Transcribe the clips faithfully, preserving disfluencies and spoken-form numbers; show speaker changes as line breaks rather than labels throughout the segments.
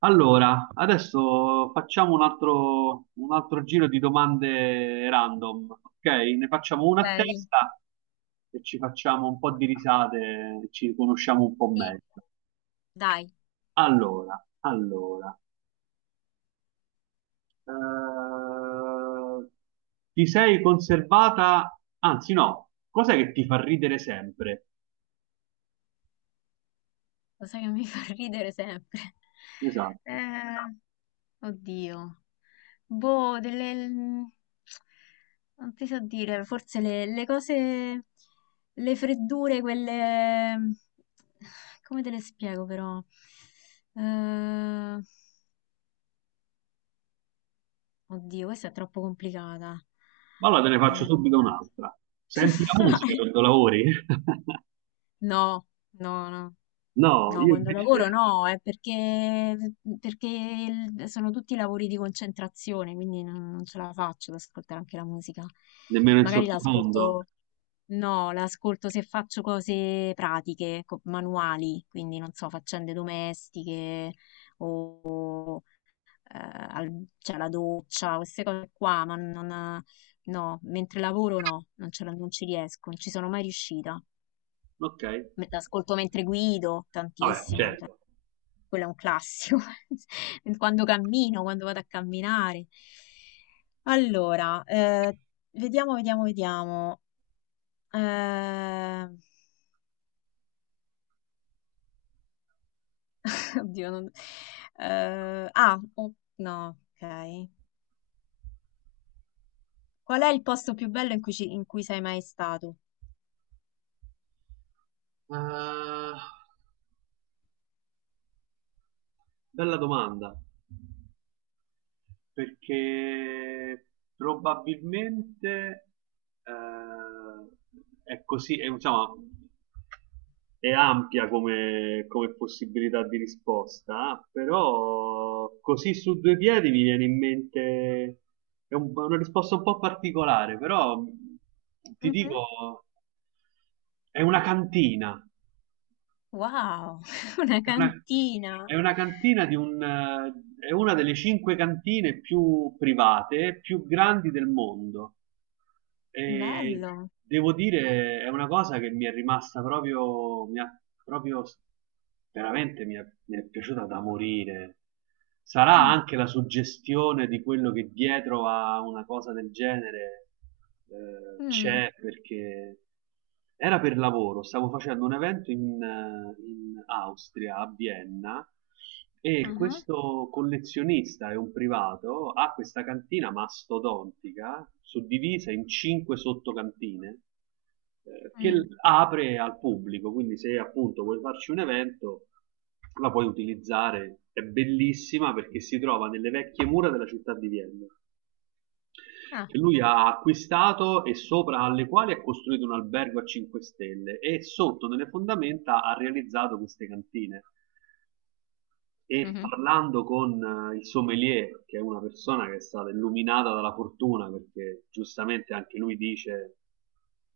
Allora, adesso facciamo un altro, un altro giro di domande random, ok? Ne facciamo una a
Ok,
testa e ci facciamo un po' di risate, ci conosciamo un po'
sì,
meglio.
dai,
Allora, allora, eh, ti sei conservata, anzi no, cos'è che ti fa ridere sempre?
lo sai che mi fa ridere sempre.
Esatto.
Eh, Oddio. Boh, delle... Non ti so dire, forse le, le cose... Le freddure, quelle... Come te le spiego però? Eh, Oddio, questa è troppo complicata.
Ma Allora te ne faccio subito un'altra. Senti la musica
Vai.
quando lavori?
No, no, no.
No,
No,
io
quando
invece
lavoro no, è perché, perché il- sono tutti lavori di concentrazione, quindi non, non ce la faccio ad ascoltare anche la musica.
nemmeno in
Magari
sottofondo.
l'ascolto, no, l'ascolto se faccio cose pratiche, co- manuali, quindi non so, faccende domestiche o eh, al- cioè, la doccia, queste cose qua, ma non, no, mentre lavoro no, non ce la- non ci riesco, non ci sono mai riuscita.
Ok,
Me- L'ascolto mentre guido,
vabbè,
tantissimo. Cioè
certo.
quello è un classico, quando cammino, quando vado a camminare. Allora, eh, vediamo, vediamo, vediamo. Eh, oddio, non... eh, ah, oh, no, ok. Qual è il posto più bello in cui, ci- in cui sei mai stato?
Eh, Bella domanda, perché probabilmente eh, è così, è, diciamo, è ampia come, come possibilità di risposta, però così su due piedi mi viene in mente, è un- una risposta un po' particolare, però ti
Mhm.
dico, è una cantina.
Wow, una
È una, è
cantina.
una cantina di un, eh, è una delle cinque cantine più private, più grandi del mondo. E
Bello.
devo dire, è una cosa che mi è rimasta proprio, mi ha- proprio s- veramente mi è, mi è piaciuta da morire. Sarà
Mm,
anche la suggestione di quello che dietro a una cosa del genere eh,
mm,
c'è, perché era per lavoro, stavo facendo un evento in, eh, in Austria, a Vienna, e
aha,
questo collezionista è un privato, ha questa cantina mastodontica, suddivisa in cinque sottocantine, eh, che
mm.
l- apre al pubblico, quindi se appunto vuoi farci un evento, la puoi utilizzare, è bellissima perché si trova nelle vecchie mura della città di Vienna
Ah,
che lui ha acquistato e sopra alle quali ha costruito un albergo a cinque stelle e sotto nelle fondamenta ha realizzato queste cantine. E
mhm,
parlando con eh, il sommelier, che è una persona che è stata illuminata dalla fortuna, perché giustamente anche lui dice,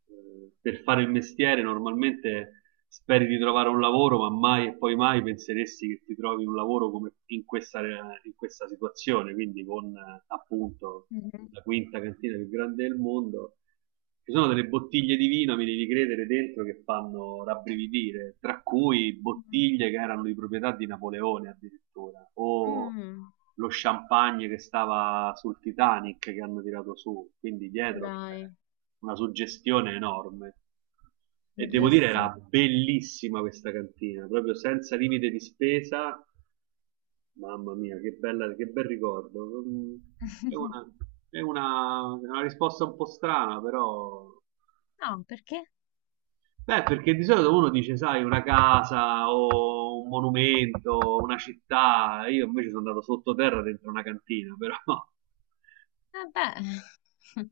eh, per fare il mestiere normalmente speri di trovare un lavoro, ma mai e poi mai penseresti che ti trovi un lavoro come in questa, in questa situazione, quindi con eh, appunto
mhm,
la quinta cantina più grande del mondo. Ci sono delle bottiglie di vino, mi devi credere, dentro che fanno rabbrividire, tra cui
mhm.
bottiglie che erano di proprietà di Napoleone addirittura, o
Mm,
lo champagne che stava sul Titanic che hanno tirato su, quindi dietro c'è
dai,
una suggestione enorme. E devo dire, era
bellissimo.
bellissima questa cantina, proprio senza limite di spesa. Mamma mia, che bella, che bel ricordo. Mm, È una, è una- è una risposta un po' strana, però.
No, perché?
Beh, perché di solito uno dice, sai, una casa o un monumento, una città. Io invece sono andato sottoterra dentro una cantina, però
Eh beh,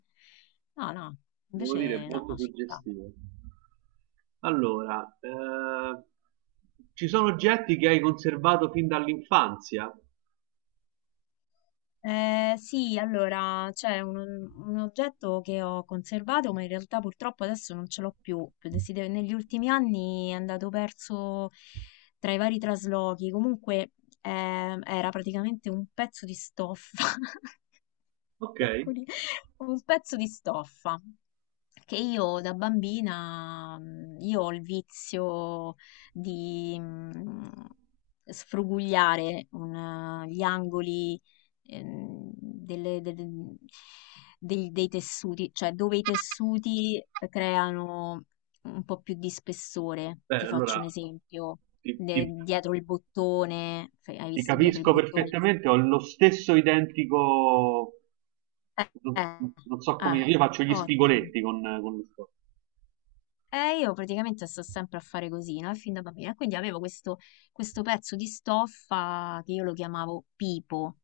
no, no,
devo dire è
invece no,
molto
ci sta.
suggestivo. Allora, eh, ci sono oggetti che hai conservato fin dall'infanzia?
Eh, sì, allora c'è un, un oggetto che ho conservato, ma in realtà purtroppo adesso non ce l'ho più. Si deve- Negli ultimi anni è andato perso tra i vari traslochi. Comunque eh, era praticamente un pezzo di stoffa,
Ok,
troppo lì, un pezzo di stoffa, che io da bambina, mm, io ho il vizio di mm, sfrugugliare un, eh, gli angoli ehm, delle- delle- dei, dei tessuti, cioè dove i tessuti creano un po' più di spessore.
beh,
Ti faccio
allora
un esempio,
ti,
de-
ti-
dietro il bottone, fai- hai
ti
visto dietro il
capisco
bottone?
perfettamente, ho lo stesso identico,
Eh,
non,
eh,
non so come,
ah,
io faccio gli
ottimo.
spigoletti con, con lo sport.
E io praticamente sto sempre a fare così, no? Fin da bambina. Quindi avevo questo, questo pezzo di stoffa che io lo chiamavo pipo,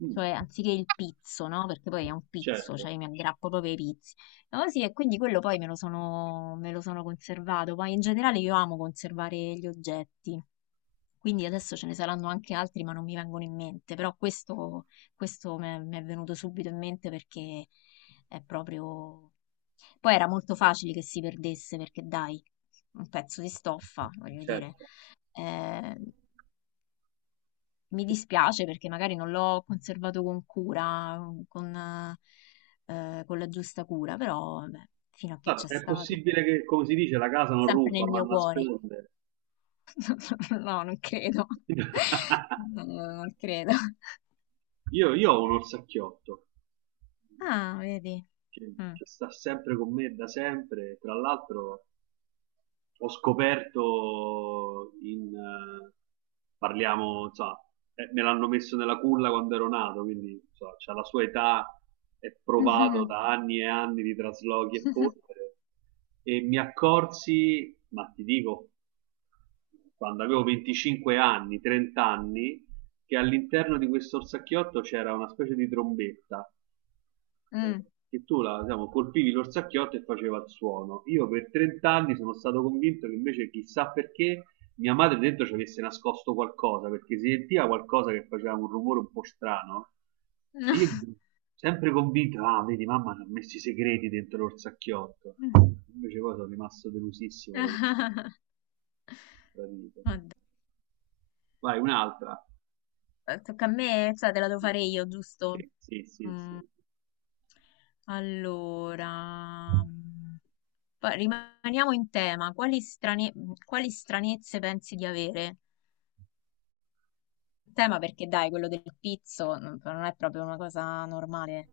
Mm,
cioè anziché il pizzo, no? Perché poi è un pizzo,
certo,
cioè io mi aggrappo proprio ai pizzi. No, sì, e quindi quello poi me lo sono, me lo sono conservato. Poi in generale io amo conservare gli oggetti, quindi adesso ce ne saranno anche altri, ma non mi vengono in mente. Però questo, questo mi è mi è venuto subito in mente perché è proprio... Poi era molto facile che si perdesse perché dai, un pezzo di stoffa, voglio dire.
certo.
Eh, mi dispiace perché magari non l'ho conservato con cura, con, eh, con la giusta cura, però beh, fino a che
Ah,
c'è
è
stato,
possibile che, come si dice, la casa non
sempre
ruba,
nel
ma
mio cuore.
nasconde.
No, non credo. No, no, no, non credo.
Io, io ho un orsacchiotto
Ah, vedi.
che,
Mm.
che sta sempre con me da sempre, tra l'altro ho scoperto in... eh, parliamo, insomma, eh, me l'hanno messo nella culla quando ero nato, quindi insomma, c'ha la sua età, è provato da anni e anni di traslochi e polvere, e mi accorsi, ma ti dico, quando avevo venticinque anni, trenta anni, che all'interno di questo orsacchiotto c'era una specie di trombetta
Mhm.
eh, che tu la, diciamo, colpivi l'orsacchiotto e faceva il suono. Io per trenta anni sono stato convinto che invece chissà perché mia madre dentro ci avesse nascosto qualcosa, perché si sentiva qualcosa che faceva un rumore un po' strano.
Mm.
Io mi sono sempre convinto, ah, vedi, mamma ci ha messo i segreti dentro l'orsacchiotto. Invece poi sono rimasto delusissimo da questo tradito.
Oddio.
Vai, un'altra.
Tocca a me, cioè te la devo fare io, giusto?
Sì, sì, sì, sì.
Mm, allora, mm, pa- rimaniamo in tema. Quali strane- mm, quali stranezze pensi di avere? Tema perché dai, quello del pizzo non non è proprio una cosa normale.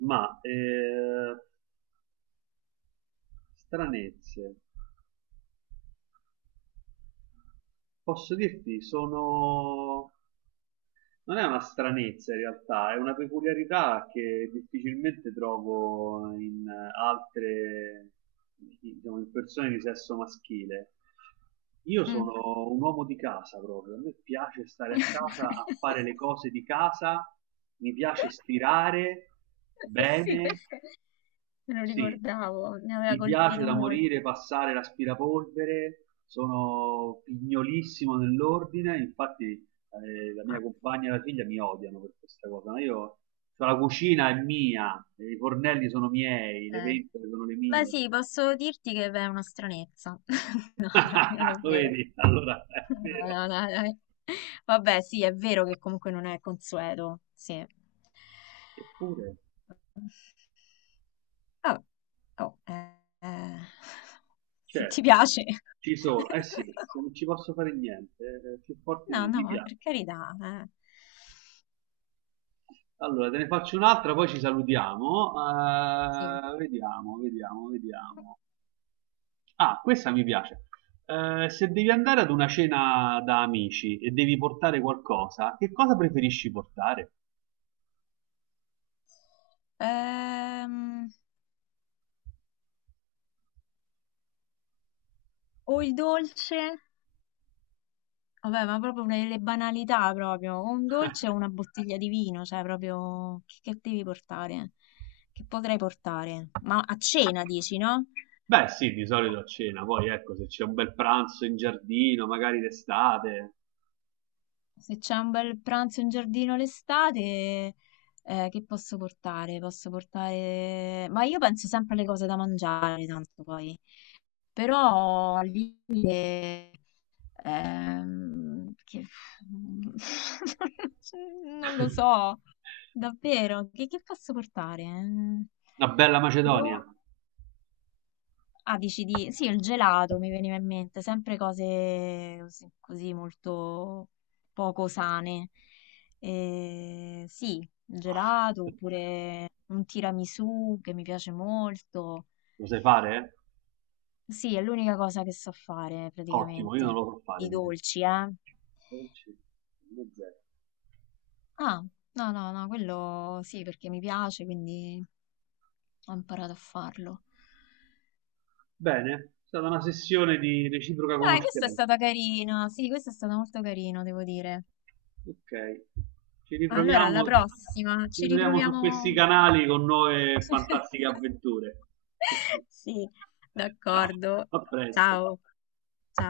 Ma eh, stranezze. Posso dirti, sono... non è una stranezza in realtà, è una peculiarità che difficilmente trovo in altre, diciamo, in persone di sesso maschile. Io
Mm.
sono un uomo di casa proprio, a me piace stare a casa a fare le cose di casa, mi piace stirare
Sì,
bene,
questo me lo
sì,
ricordavo, mi aveva
mi piace
colpito
da
molto.
morire passare l'aspirapolvere, sono pignolissimo nell'ordine, infatti eh, la mia
Ah,
compagna e la figlia mi odiano per questa cosa, ma io, cioè, la cucina è mia, i fornelli sono miei, le
ok.
ventole sono le
Beh
mie.
sì, posso dirti che beh, è una stranezza. No, dai, non è
Lo
vero.
vedi? Allora è
No,
vero.
no, no, dai. Vabbè, sì, è vero che comunque non è consueto, sì.
Eppure,
Vabbè. Oh, eh, eh, se ti
certo,
piace.
ci sono, eh sì, se non ci posso fare niente, eh, più forte
No,
di mi
no,
piace.
per carità. Eh.
Allora, te ne faccio un'altra, poi ci salutiamo.
Sì.
Eh, vediamo, vediamo, vediamo. Ah, questa mi piace. Eh, se devi andare ad una cena da amici e devi portare qualcosa, che cosa preferisci portare?
Ehm, o il dolce, vabbè, ma proprio una delle banalità proprio, o un dolce o una bottiglia di vino, cioè proprio che, che devi portare? Che potrei portare? Ma a cena dici, no?
Beh, sì, di solito a cena, poi ecco, se c'è un bel pranzo in giardino, magari d'estate,
Se c'è un bel pranzo in giardino l'estate, eh, che posso portare? Posso portare... Ma io penso sempre alle cose da mangiare, tanto poi. Però al limite... ehm, che... Non lo so, davvero, che, che posso portare? Mm,
una bella macedonia.
boh. Ah, dici di... Sì, il gelato mi veniva in mente, sempre cose cos- così molto poco sane. Eh, sì, il gelato oppure un tiramisù che mi piace molto.
Lo sai fare?
Sì, è l'unica cosa che so fare
Ottimo, io non
praticamente.
lo so fare
Di
invece.
dolci, eh?
Non ci- non è zero.
Ah, no, no, no, quello sì, perché mi piace, quindi ho imparato a farlo.
Bene, è stata una sessione di reciproca
Dai, questa è
conoscenza.
stata carina. Sì, questa è stata molto carina, devo dire.
Ok, ci
Allora, alla
ritroviamo,
prossima,
ci
ci
ritroviamo su questi
riproviamo.
canali con nuove fantastiche avventure.
Sì,
Ciao,
d'accordo.
a presto.
Ciao. Ciao.